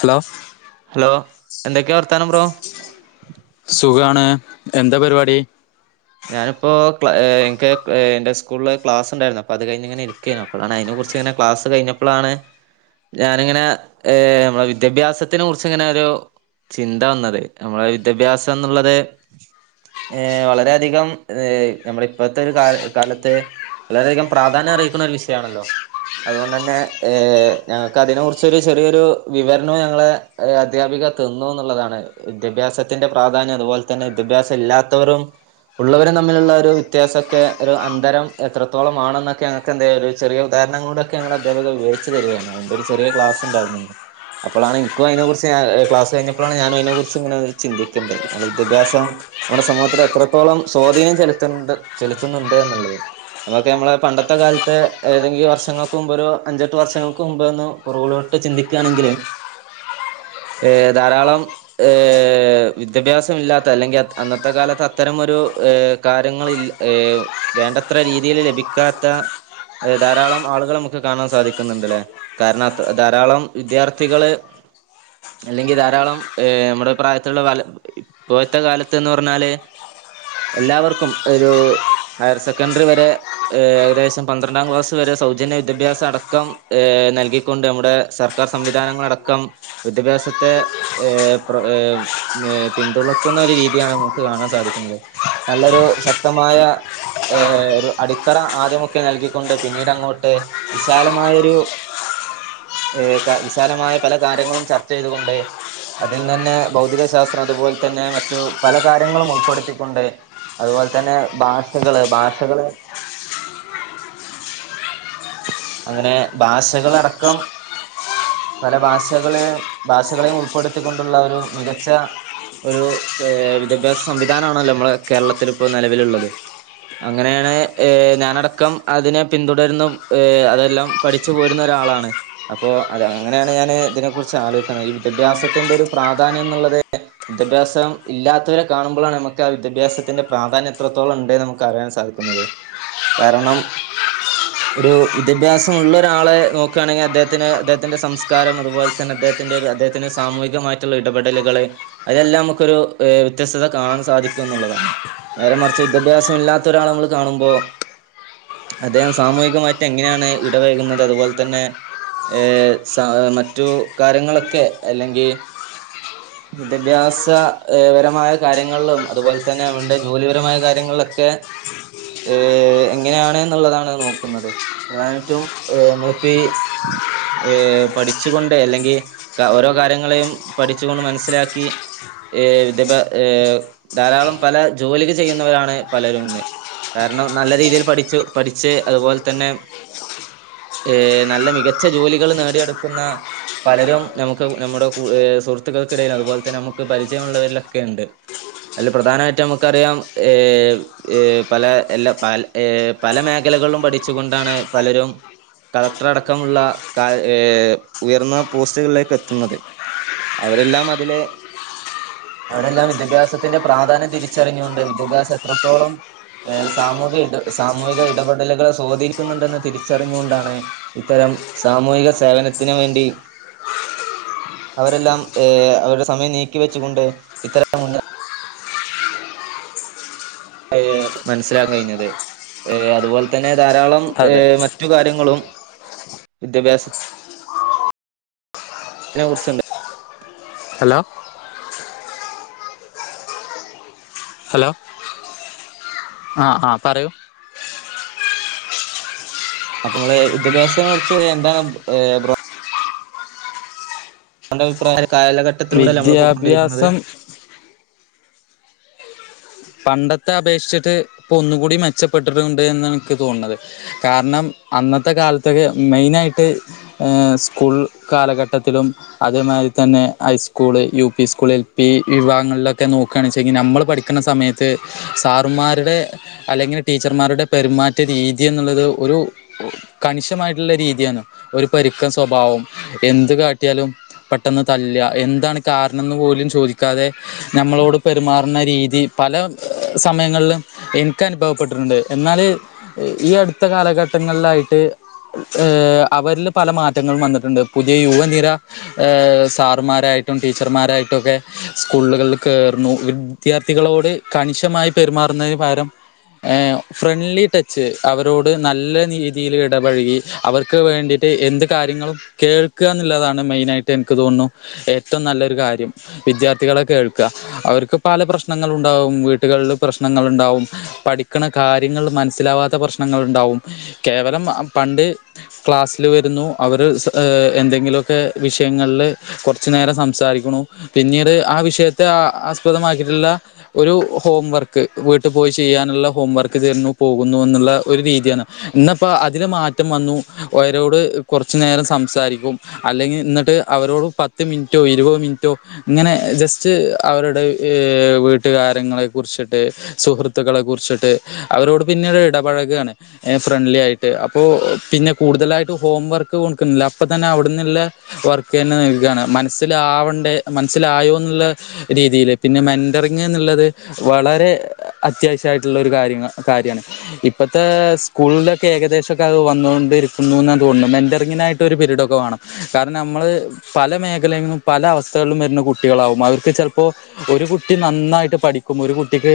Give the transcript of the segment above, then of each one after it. hello hello എന്തൊക്കെയാ വർത്താനം bro സുഖാണ് എന്താ പരിപാടി ഞാനിപ്പോ എനിക്ക് എന്റെ സ്കൂളില് ക്ലാസ് ഉണ്ടായിരുന്നു അപ്പൊ അത് കഴിഞ്ഞ ഇങ്ങനെ ഇരിക്കരുന്നു അപ്പോ അതിനെ കുറിച്ച് ഇങ്ങനെ ക്ലാസ് കഴിഞ്ഞപ്പോളാണ് ഞാനിങ്ങനെ നമ്മെ വിദ്യാഭ്യാസത്തിനെ കുറിച്ച ഇങ്ങനെ ഒരു ചിന്ത വന്നത് നമ്മളെ വിദ്യാഭ്യാസം എന്നുള്ളത് വളരെ ളധികം നമ്മള ഇപ്പോഴത്തെ ഒരു കാലത്ത് വളരെയധികം പ്രാധാന്യം അറിയിക്കുന്ന ഒരു വിഷയമാണല്ലോ അതുകൊണ്ട് തന്നെ ഏ ഞങ്ങൾക്ക് അതിനെ കുറിച്ചൊരു ചെറിയൊരു വിവരണവും ഞങ്ങളെ അധ്യാപിക തന്നു എന്നുള്ളതാണ് വിദ്യാഭ്യാസത്തിന്റെ പ്രാധാന്യം അതുപോലെ തന്നെ വിദ്യാഭ്യാസം ഇല്ലാത്തവരും ഉള്ളവരും തമ്മിലുള്ള ഒരു വ്യത്യാസമൊക്കെ ഒരു അന്തരം എത്രോള ആണെന്നൊക്കെ ഞങ്ങൾക്ക് എന്താ ഒരു ചെിയ ഉദാഹരണം കൊണ്ട് ഞങ്ങ അധ്യാപക വിവരിച്ച് തരികയാണ് അതിൻ്റെ ഒരു ചെറിയ ക്ലാസ് ഉണ്ടായിരുന്ന് അപ്പോഴാണ് ഇനിക്കും അതിനെ കുുറിച്ച് ക്ലാസ് കിഞ്ഞപ്പോഴാണ് ഞാന അതിനെ കുുറിച്ച് ഇങ്ങനെ ചിന്തിക്കേണ്ടേ നമ്മുടെ വിദ്യാഭ്യസ നമ്മുടെമൂഹത്തി എത്ര ഇത്തോളം സ്വാധീനം ചെലുത്തണ്ട് ചെലുത്തുന്നുണ്ട് എന്നുള്ളത് നമുക്ക് നമ്മള് പണ്ടത്തെ കാലത്ത് ഏതെങ്കിലും വർഷങ്ങൾക്ക് മുമ്പൊ ഒരു അഞ്ചെട്ട് വർഷങ്ങൾക്ക് മുമ്പ്ന്ന് പുറകോട്ട് ചിന്തിക്കുകയാണെങ്കിൽ ഏ ധാരാളം ഏഹ വിദ്യാഭ്യാസം ഇല്ലാത്ത അല്ലെങ്കിൽ അന്നത്തെ കാലത്ത് അത്തരമൊരു ഏ കാര്യങ്ങള വേണ്ടത്ര രീതിൽ ലഭിക്കാത്ത ധാരാളം ആളുകൾ നമുക്ക് കാണാൻ സാധിക്കുന്നുണ്ട്ല്ലേ കാരണം അ ധാരാളം വിദ്യാർത്ഥികള് അല്ലെങ്കിൽ ധാരാളം ഏ നമ്മുടെ പ്രായത്തിലുള്ള വല പോഴത്തെ കാലത്ത്ന്ന് പറഞ്ഞാല് എല്ലാവർക്കും ഒരു ഹയർ സെക്കൻഡറി വരെ ഏകദേശം പന്ത്രണ്ടാം ക്ലാസ് വരെ സൗജന്യ വിദ്യാഭ്യാസ അടക്കം ഏ് നൽകിക്കൊണ്ട് നമ്മടെ സർക്കാർ സംവിധാനങ്ങളടക്കം വിദ്യാഭ്യാസത്തെ ഏ പ്ര ഏഏ പിന്തുണക്കുന്ന ഒരു രീതിയാണ് നമുക്ക് കാണാൻ സാധിക്കുന്നത് നല്ലൊരു ശക്തമായ ഏ ഒരു അടിത്തറ ആദ്യമൊക്കെ നൽകിക്കൊണ്ട് പിന്നീട് അങ്ങോട്ട് വിശാലമായൊരു വിശാലമായ പല കാര്യങ്ങളും ചർച്ച ചെയ്തുകൊണ്ട് അതിൽ തന്നെ ഭൗതികശാസ്ത്രം അതുപോലെ തന്നെ മറ്റു പല കാര്യങ്ങളും പടുത്തിക്കൊണ്ട് അതുപോലെ തന്നെ ഭാഷകള് ഭാഷകള് അങ്ങനെ ഭാഷകളടക്കം പല ഭാഷകളെയ ഭാഷകളെയും ഉൾപ്പെടുത്തിക്കൊണ്ടുള്ള ഒരു മികച്ച ഒരു വിദ്യാഭ്യാസ സംവിധാനമാണല്ലോ നമ്മളുടെ കേരളത്തി ഇപ്പോ നിലവിലുള്ളത് അങ്ങനെയാണ് ഏ ഞാനടക്കം അതിനെ പിന്തുടരുന്ന ഏ അതെല്ലാം പഠിച്ചു പോരുന്ന ഒരാളാണ് അപ്പോ അത് അങ്ങനെയാണ് ഞാാന് ഇതിനെ കുുറിച്ച് ആലോചിക്കുന്നത് ഈ വിദ്യാഭ്യാസത്തിറെ ഒരു പ്രാധാന്യം എന്നുള്ളത് വിദ്യാഭ്യാസം ഇല്ലാത്തവരെ കാണുമ്പോഴാണ് നമുക്ക് ആ വിദ്യാഭ്യാസത്തിന്റെ പ്രാധാന്യം എത്രത്തോളം ഉണ്ട്ന്ന് നമുക്ക് അറിയാൻ സാധിക്കുന്നത് കാരണം ഒരു വിദ്യാഭ്യാസം ഉള്ള ഒരാളെ നോക്കുകയാണെങ്കിൽ അദ്ദേഹത്തിന് അദ്ദേഹത്തിന്റെ സംസ്കാരം അതുപോലെ തന്നെ അദ്ദേഹത്തിന്റെ അദ്ദേഹത്തിന്റെ സാമൂഹികമായിട്ടുള്ള ഇടപെടലുകൾ അതെല്ലാം നമുക്കൊരു വ്യത്യസ്ത കാണാൻ സാധിക്കും എന്നുള്ളതാണ് നേരെ മറിച്ച് വിദ്യാഭ്യാസം ഇല്ലാത്ത ഒരാൾ നമ്മൾ കാണുമ്പോ അദ്ദേഹം സമൂഹ മറ്റ എങ്ങനെയാണ് ഇടവഴകുന്നത് അതുപോലെ തന്നെ ഏ സ മറ്റു കാര്യങ്ങളൊക്കെ അല്ലെങ്കിൽ വിദ്യാഭ്യാസപരമായ കാര്യങ്ങളിലും അതുപോലെ തന്നെ അവടെ ജോലിപരമായ കാര്യങ്ങളിലൊക്കെ ഏ എങ്ങനെയാണ് എന്നുള്ളതാണ് നോ പഠിക്കുന്നത്പ്രധാനട്ടും നമ്മളിപ്പ പഠിച്ചുക കൊണ്ട് അല്ലെങ്കിൽ ഓരോ കാര്യങ്ങളെയും പഠിച്ചുകൊണ്ട് മനസ്സിലാക്കി ദ്യ്യ ധാരാളം പല ജോലിക്ക് ചെയ്യുന്നവരാണ് പലരുംന്ന് കാരണം നല്ല രീതിയിൽ പഠിച്ചു പഠിച്ച് അതുപോലെ തന്നെ ഏ നല്ല മികച്ച ജോലികൾ നേടിയെടുക്കുന്ന പലരും നമുക്ക് നമ്മുടെ സുഹൃത്തുക്കൾക്കിടയിലും അതുപോലെ തന്നെ നമുക്ക് പരിചയമ ഉുള്ളവരിലൊക്കെ ഉണ്ട് അതിൽ പ്രധാനമായിട്ടും നമുക്കറിയാം പല എല്ല പ പലമേഖ മേഖലകളും പഠിച്ചുക കൊണ്ടാണ് പലരും കളക്ടർ അടക്കമുള്ള ഉയർന്ന പോസ്റ്റുകളിലേക്ക് എത്തുന്നത് അവരെല്ലാം അതിലെ അവരെല്ലാം വിദ്യാഭ്യാസത്തിന്റെ പ്രാധാന്യം തിരിച്ചറിഞ്ഞുകൊണ്ട് വിദ്യാഭ്യാസം എത്രത്തോളം സാമൂഹിക ഇടസാമൂഹിക ഇടപെടലുകളെ സ്വാധീനിക്കുന്നുണ്ടെന്ന് തിരിച്ചറിഞ്ഞുകൊണ്ടാണ് ഇത്തരം സാമൂഹിക സേവനത്തിനന് വേണ്ടി അവരെല്ലാം ഏർ അവരുടെ സമയം നീക്കിവെച്ചുകൊണ്ട് ഇത്തരം ഏ മനസ്സിലാക്കൻ കഴിഞ്ഞത് ഏ അതുപോലെ തന്നെ ധാരാളം അതെ മറ്റു കാര്യങ്ങളും വിദ്യാഭ്യാസ അതിനെ കുറിച്ചുണ്ട് ഹലോ ഹലോ ആഹ ആ പറയൂ അപ്പൊ നമ്മള് വിദ്യാഭ്യാസത്തിനെ കുറിച്ച് എന്താണ് ബ്രേ അന്റഅഭിപ്രായം കാലഘട്ടത്തിലൂടെയല്ലേ നമ്മളിപ്പോകൊണ്ടിരിക്കുന്നത് വിദ്യാഭ്യാസം പണ്ടത്തെ അപേക്ഷിച്ചിട്ട് ഇപ്പോൾ ഒന്നുകൂടി മെച്ചപ്പെട്ടിട്ടുണ്ട് എന്ന് എനിക്ക് തോന്നുന്നത് കാരണം അന്നത്തെ കാലത്തൊക്കെ മെയിനായിട്ട് സ്കൂൾ കാലഘട്ടത്തിലും അതേമാതിരി തന്നെ high school U P school L P വിഭാഗങ്ങളിലൊക്കെ നോക്കുച്ചെങ്കിൽ നമ്മൾ പഠിക്കണ സമയത്ത് ത്ത്സാറുമാരുടെ അല്ലെങ്കിൽ ടീച്ചർമാരുടെ പെരുമാറ്റ രീതി എന്നുള്ളത് ഒരു കണിഷമായിട്ടുള്ള രീതിയാണ് ഒരു പരുക്കൻ സ്വഭാവം എന്ത് കാട്ടിയാലും പെട്ടെന്ന് തല്ല എന്താണ് കാരണം പോലും ചോദിക്കാതെ നമ്മളോട് പെരുമാറുന്ന രീതി പല സമയങ്ങളിലും എനിക്ക് അനുഭവപ്പെട്ടിട്ടുണ്ട് എന്നാൽ ഈ അടുത്ത കാലഘട്ടങ്ങളിലായിട്ട് അവരിൽ പല മാറ്റങ്ങളും വന്നിട്ടുണ്ട് പുതിയ യുവനിര സാറുമാരായിട്ടും ടീച്ചർമാരായിട്ടും ഒക്കെ സ്കൂളുകളിൽ കയറന്നു വിദ്യാർത്ഥികളോട് ഇത്കണിഷമായി പെരുമാറുന്നന് പരം ഫ്രണ്ട്ലി ടച്ച് അവരോട് നല്ല രീതിയിൽ ഇടപഴകി അവർക്ക് വേണ്ടിട്ട് എന്ത് കാര്യങ്ങളും കേൾക്കുക എന്നുള്ളതാണ് മെയിന ആയിട്ട് എനിക്ക് തോന്നുന്നു ഏറ്റവും നല്ലൊരു കാര്യം വിദ്യാർത്ഥികളെ കേൾക്കുക അവർക്ക് പല പ്രശ്നങ്ങ പ്രശ്നഉണ്ടാവും വീട്ടുകളിൽ പ്രശ്നങ്ങൾ ഉണ്ടാവും പഠിക്കണ കാര്യങ്ങൾ മനസ്സിലാവാത്ത പ്രശ്നങ്ങൾ ഉണ്ടാവും കേവലം പണ്ട് ക്ലാസ്സില് വരുന്നു അവര് എന്തെങ്കിലുമൊക്കെ വിഷയങ്ങളില് കുറച്ചു നേരം സംസാരിക്കണു പിന്നീട് ആ വിഷയത്തെ ആസ്പദമാക്കിയിട്ടുള്ള ഒരു ഹോംവർക്ക് വീട്ടു പോയി ചെയ്യാനുള്ള ഹോംവർക്ക് തരുന്നു പോകുന്നു എന്നുള്ള ഒരു രീതിയാണ് ഇന്നപ്പോ അതിന് മാറ്റം വന്നു അവരോട് കുറച്ചു നേരം സംസാരിക്കും അല്ലെങ്കിൽ എന്നിട്ട് അവരോട് പത്ത് മിനിറ്റോ ഇരുപത് മിനിറ്റോ ഇങ്ങനെ ജസ്റ്റ് അവരുടെ വീട്ടി വിട്ടുകാരങ്ങളെ കുറിച്ചിട്ട് സുഹൃത്തുക്കളെ കുറിച്ചിട്ട് അവരോട് പിന്നെട് ഇടപഴകുകാണ് ഫ്രണ്ട്ലി ആയിട്ട് അപ്പോപിന്നെ കൂടുതലായിട്ട് ഹോം വർക്ക് കൊടുക്കുന്നില്ല അപ്പൊ തന്നെ അവിടെന്നുള്ള വർക്ക് തന്നെ നൽക്കുകയാണ് മനസ്സിലാവണ്ട മനസ്സിലായോ എന്നുള്ള രീതിയിൽ പിന്നെന്റ എന്നുള്ളത് വളരെ അത്യാവശ്യമായിട്ടുള്ള ഒരു കാര്യ കാര്യമാണ് ഇപ്പോഴത്തെ സ്കൂളിലൊക്കെ ഏകദേശം ഒക്കെ അത് വന്നൊണ്ടിരിക്കുന്നു എന്ന തോന്നുന്നു മെന്ററിങ്ങിനായിട്ട് ഒരു പീരീഡൊക്കെ വേണം കാരണം നമ്മൾ പല മേഖലിലും പല അവസ്ഥകളിലും വരുന്ന കുട്ടികളാാവും അവർക്ക് ചിലപ്പോൾ ഒരു കുട്ട കുട്ടി നന്നായിട്ട് പഠിക്കും ഒരു കുട്ടിക്ക്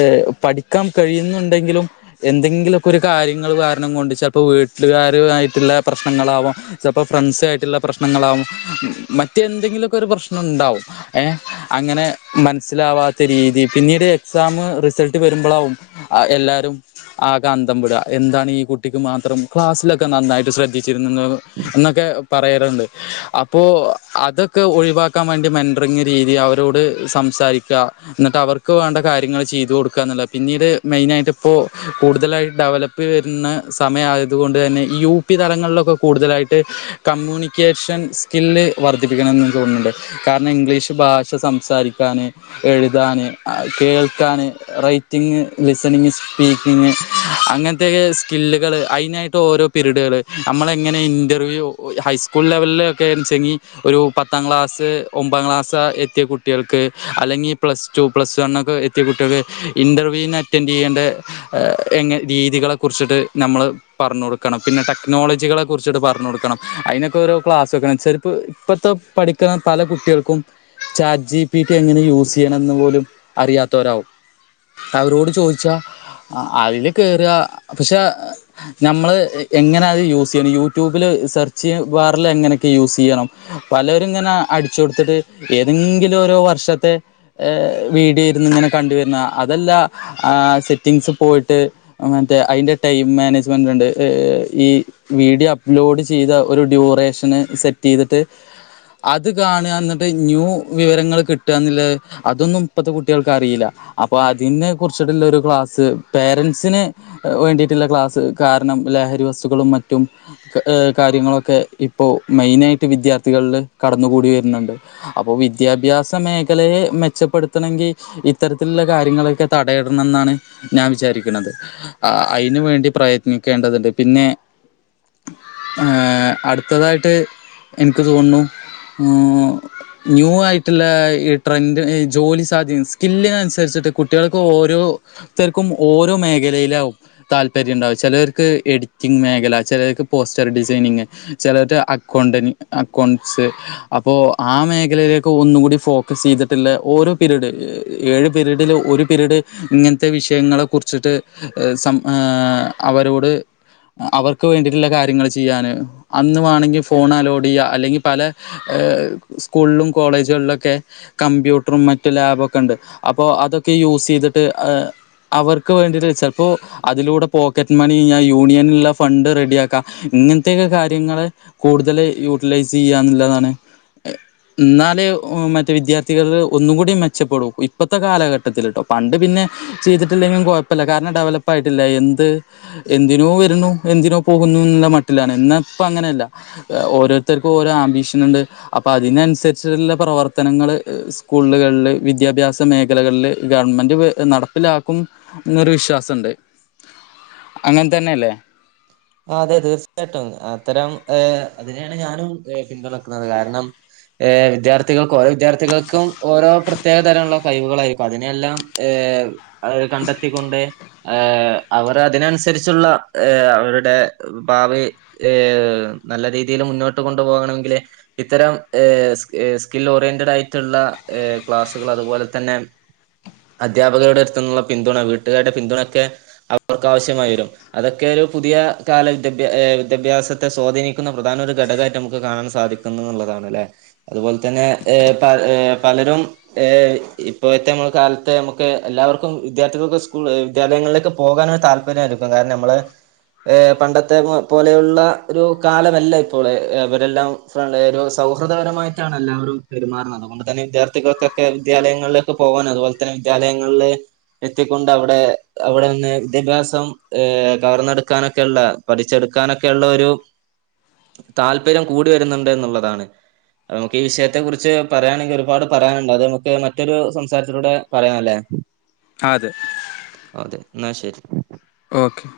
ഏ പഠിക്കാൻ കഴിയുന്നുണ്ടെങ്കിലും എന്തെങ്കിലൊക്കെ ഒരു കാര്യങ്ങൾ കാരണം കൊണ്ട് ചിലപ്പോ വീട്ടുകാരു ആയിട്ടുള്ള പ്രശ്നങ്ങളാവും ചിലപ്പോ ഫ്രണ്ട്സ ആയിട്ടുള്ള പ്രശ്നങ്ങളാവും മറ്റ എന്തെങ്കിലുമൊക്കെ ഒരു പ്രശ്നം ഉണ്ടാവും ഏ അങ്ങനെ മനസ്സിലാവാത്ത രീതി പിന്നീട് എക്സാം റിസൾട്ട് വരുമ്പോഴാവും എല്ലാവരും ആകാന്ധം വിടുക എന്താണ് ഈ കുട്ടിക്ക് മാത്രം ക്ലാസ്സിലൊക്കെ നന്നായിട്ട് ശ്രദ്ധിച്ചിരുന്ന എന്നൊക്കെ പറയാറുണ്ട് അപ്പോൾ അതൊക്കെ ഒഴിവാക്കാൻ വേണ്ടി മന്ററിങ്ങ്രീതി അവരോട് സംസാരിക്കുക എന്നിട്ട് അവർക്ക് വേണ്ട കാര്യങ്ങൾ ചെയ്ത് കൊടുക്കുക എന്നല്ല പിന്നീട് മെയിനായിട്ട് ഇപ്പോൾ കൂടുതലായിട്ട് ഡെവലപ്പ് വരുന്ന സമയയതുക കൊണ്ട് തന്നെ യു പി തലങ്ങളിലൊക്കെ കൂടുതലായിട്ട് കമ്മ്യൂണിക്കേഷൻ സ്കില്ല് വർദ്ധിപ്പിക്കണം എന്ന് തോന്നുന്നുണ്ട് കാരണം ഇംഗ്ലീഷ് ഭാഷ സംസാരിക്കുക കേക്കാന് എഴുതാന് കേൾക്കാന് റൈറ്റിങ്ങ് ലിസണിങ് സ്പീക്കിങ് അങ്ങനത്തെക്ക സ്കില്ലുകള് അതിനായിട്ട് ഓരോ പിരീഡുകൾ നമ്മള എങ്ങനെ ഇൻറർവ്യൂ ഹൈസ്കൂൾ ലെവലിലൊക്കെച്ചെങ്കിൽ ഒരു പത്താം ക്ലാസ്സ് ഒമ്പാം ക്ലാസ് എത്തിയ കുട്ടികൾക്ക് അല്ലെങ്കിൽ പ്ലസ് ടു പ്ലസ് വണ് ഒക്കെ എത്തിയ കുട്ടികൾക്ക് ഇന്റർവ്യൂവിന് അറ്റൻഡ് ചെയ്യേണ്ട എ രീതികളെ കുറിച്ചിട്ട് നമ്മള് പറഞ്ഞു കൊടുക്കണം പിന്നെ ടെക്നോളജികളെ കുറിച്ചിട്ട് പറഞ്ഞു കൊടുക്കണം അതിനൊക്കെ ഓരോ ക്ലാസ് വെക്കണം ചിലപ്പോ ഇപ്പഴത്തെ പഠിക്കുന്ന പല കുട്ടികൾക്കും ചാജി യുസിയണം എന്ന് പോലും അറിയാത്തവർ ആകും അവരൊട് ചോദിച്ചാൽ അവര് ക നമ്മൾ എങ്ങനെയുസിയിണ് യു ട്യുബിൽ സൈർച്ച് വാറിൽ എങ്ങനെയു സ് ചെയ്യണം പലരും ഇങ്ങനെ അടിച്ച് കൊടുത്തിട്ട് ഇങ്ങനെ ഓരോ വർഷത്തെ വീഡിയോ ഇരുന്നു ഇങ്ങനെ കണ്ടുവരുന്ന അതെല്ല സെറ്റിംഗസ് പോയിട്ട് മറ്റേ അതിന്റെ ടൈം മാനേജ്മെന്റ്ണ്ട് ഈ വീഡിയോ അപ്ലോഡ് ചെയ്ത ഒരു ഡ്യൂറേഷന് സെറ്റ് ചെയ്തിട്ട് അത് കാണുക എന്നിട്ട് ന്യൂ വിവരങ്ങൾ കിട്ടുക എന്നുള്ള അതൊന്നും ഇപ്പത്തെ കുട്ടികൾക്ക് അറിയില്ല അപ്പൊ അതിനെ കുറിച്ചിട്ടുള്ള ഒരു ക്ലാസ്സ് പേരൻറ്സിന് വേണ്ടിയിട്ടുള്ള ക്ലാസ്സ് കാരണം ലഹരി വസ്തുക്കളും മറ്റുംകാര്യങ്ങളൊക്കെ ഇപ്പോ മെയിന ആയിട്ട് വിദ്യാർത്ഥികളിൽ കടന്നുകൂടി വരുന്നുണ്ട് അപ്പോ വിദ്യാഭ്യാസ മേഖലയെ മെച്ചപ്പെടുത്തണമെങ്കിൽ ഇത്തരത്തിലുള്ള കാര്യങ്ങളൊക്കെ തടയടണം എന്നാണ് ഞാൻ വിചാരിക്കുന്നത് അതിനന് വേണ്ടി പ്രയത്നിക്കേണ്ടതുണ്ട് പിന്നെ ഏ അടുത്തതായിട്ട് എനിക്ക് തോന്നുന്നു ന്യൂ ആ ഇട്ടുള്ള ഈ ട്രെൻഡ്ഈ ജോലി സാധ്യ സ്കില്ലിനനുസരിച്ചിട്ട് കുട്ടികൾക്ക് ഓരോരുത്തർക്കും ഓരോ മേഖലയിലാവും താല്പര്യം ഉണ്ടാവും ചിലവർക്ക് എഡിറ്റിംഗ മേഖല ചിലവർക്ക് പോസ്റ്റർ ഡിസൈനിങ് ചിലർക്ക് അക്കൗണ്ടന് അക്കൗണ്ട്സ് അപ്പോൾ ആ മേഖലയില ഒക്കെ ഒന്നുകൂടി ഫോക്കസ് ചെയ്തിട്ടില്ല ഓരോ പിരീഡ് ഏഴ് പീരീഡിൽ ഒരു പിരീഡ് ഇങ്ങനത്തെ വിഷയങ്ങളെ കുറിച്ചിട്ട് സം അവരോട് അവർക്ക് വേണ്ടിയിട്ടുള്ള കാര്യങ്ങൾ ചെയ്യൻ അന്ന വേണെങ്കിൽ ഫോൺ അലോഡ് ചെയ്യുക അല്ലെങ്കിൽ പല സ്കൂളിലും കോളേജുകളിലൊക്കെ കമ്പ്യൂട്ടറും മറ്റ് ലാബൊക്കെ ഉണ്ട് അപ്പോൾ അതൊക്കെ യൂസ് ചെയ്തിട്ട് അവർക്ക് വേണ്ടിയിട്ട് ചിലപ്പോൾ അതിലൂടെ പോക്കറ്റ് മണി യൂണിയനുള്ള ഫണ്ട് റെഡിയ ആാക്കാം ഇങ്ങനത്തെക്കെ കാര്യങ്ങളൾ കൂടുതൽ യൂട്ടിലൈസ് ചെയ്യാന്നുള്ളതാണ് എന്നാലേ മറ്റേ വിദ്യാർത്ഥികൾ ഒന്നും കൂടി മെച്ചപ്പെടൂ ഇപ്പഴത്തെ കാലഘട്ടത്തിലിട്ടോ പണ്ട് പിന്നെ ചെയ്തിട്ടില്ലെങ്കും കുഴപ്പമില്ല കാരണം ഡെവലപ്പ ആയിട്ടില്ല എന്ത് എന്തിനോ വരുന്നു എന്തിനോ പോകുന്നു എന്നുള്ള മട്ടിലാണ് എന്ന ഇപ്പ അങ്ങനെയല്ല ഓരോരുത്തർക്കും ഓരോ ആംബീഷൻ ഉണ്ട് അപ്പൊ അതിനനുസരി അനുസരിച്ച് ഉള്ളപ്രവർത്തനങ്ങൾ സ്കൂളുകളില് വിദ്യാഭ്യാസ മേഖലകളില് ഗവൺമെന്റ് നടപ്പിലാക്കും എന്നൊരു വിശ്വാസമുണ്ട് അങ്ങനെ തന്നെല്ലേ അതെ തീർച്ചയായിട്ടും അത്തരം അതിനെയാണ് ഞാനും പിന്തുണക്കുന്നത് കാരണം ഏ വിദ്യാർത്ഥികൾക്ക ഓരോ വിദ്യാർത്ഥികൾക്കും ഓരോ പ്രത്യേക തരം ഉള്ള കഴിവുകളൾായിരിക്കും അതിനെല്ലാം ഏത് കണ്ടെത്തിക്കൊണ്ട് അവർ അതിനനുസരിച്ചുള്ള അവരുടെ ടെഭാവി ഹ നല്ല രീതിയിൽ മുന്നോട്ട് കൊണ്ടുപോകണമെങ്കില് ഇത്തരം ഹ് സ്കിൽ ഓറിയന്റഡ് ആയിട്ടുള്ള ക്ലാസ്സുകൾ അതുപോലെ തന്നെ അദ്ധ്യാപകരുടെ അടുത്തുന്നുള്ള പിന്തുണ വീട്ടുകാരുടെ പിന്തുണൊക്കെ അവർക്ക് ആവശ്യമായി വരും അതൊക്കെ ഒരു പുതിയ കാല വിദ്യാഭ്യാ വിദ്യാഭ്യാസത്തെ സ്വാധീനിക്കുന്ന പ്രധാന ഒരു ഘടകമായിട്ട് നമുക്ക് കാണാൻ സാധിക്കുന്നു എന്നുള്ളതാണല്ലേ അതുപോലെ തന്നെ പ പലരും ഏ ഇപ്പോഴത്തെ കാലത്തെ നമുക്ക് എല്ലാവർക്കും വിദ്യാർത്ഥികൾക്ക് സ്കൂൾ വിദ്യാലയങ്ങളിലേക്ക് പോകൻ ഒരു താല്പര്യമായിരിക്കും കാരണം നമ്മള് പണ്ടത്തെ പോലെയുള്ള ഒരു കാലമല്ല ഇപ്പോൾ അവരെല്ലാം ഒരു സൗഹൃദപരമായിട്ടാണ് എല്ലാവരും പെരുമാറുന്നത് അതുകൊണ്ട് തന്നെ വിദ്യാർത്ഥികൾക്കൊക്കെ വിദ്യാലയങ്ങളിലേക്ക് പോകാനും അതുപോലെ തന്നെ വിദ്യാലയങ്ങളിൽ എത്തിക്കൊണ്ട് അവിടെ അവിടെ നിന്ന് വിദ്യാഭ്യാസം കവർന്ന് എടുക്കാ എടുക്കാനൊക്കെയള്ള പഠിച്ചെടുക്കാനൊക്കെയള്ള ഒരു താല്പര്യം കൂടി വരുന്നുണ്ട് എന്നുള്ളതാണ് അ നമുക്ക് ഈ വിഷയത്തെ കുറിച്ച് പറയയാണെങ്കിൽ ഒരുപാട് പറയാനുണ്ട് അത് നമുക്ക് മറ്റൊരു സംസാരത്തിലൂടെ പറയാാനല്ലേ അതെ അതെ എന്നാ ശരി ഓക്കെ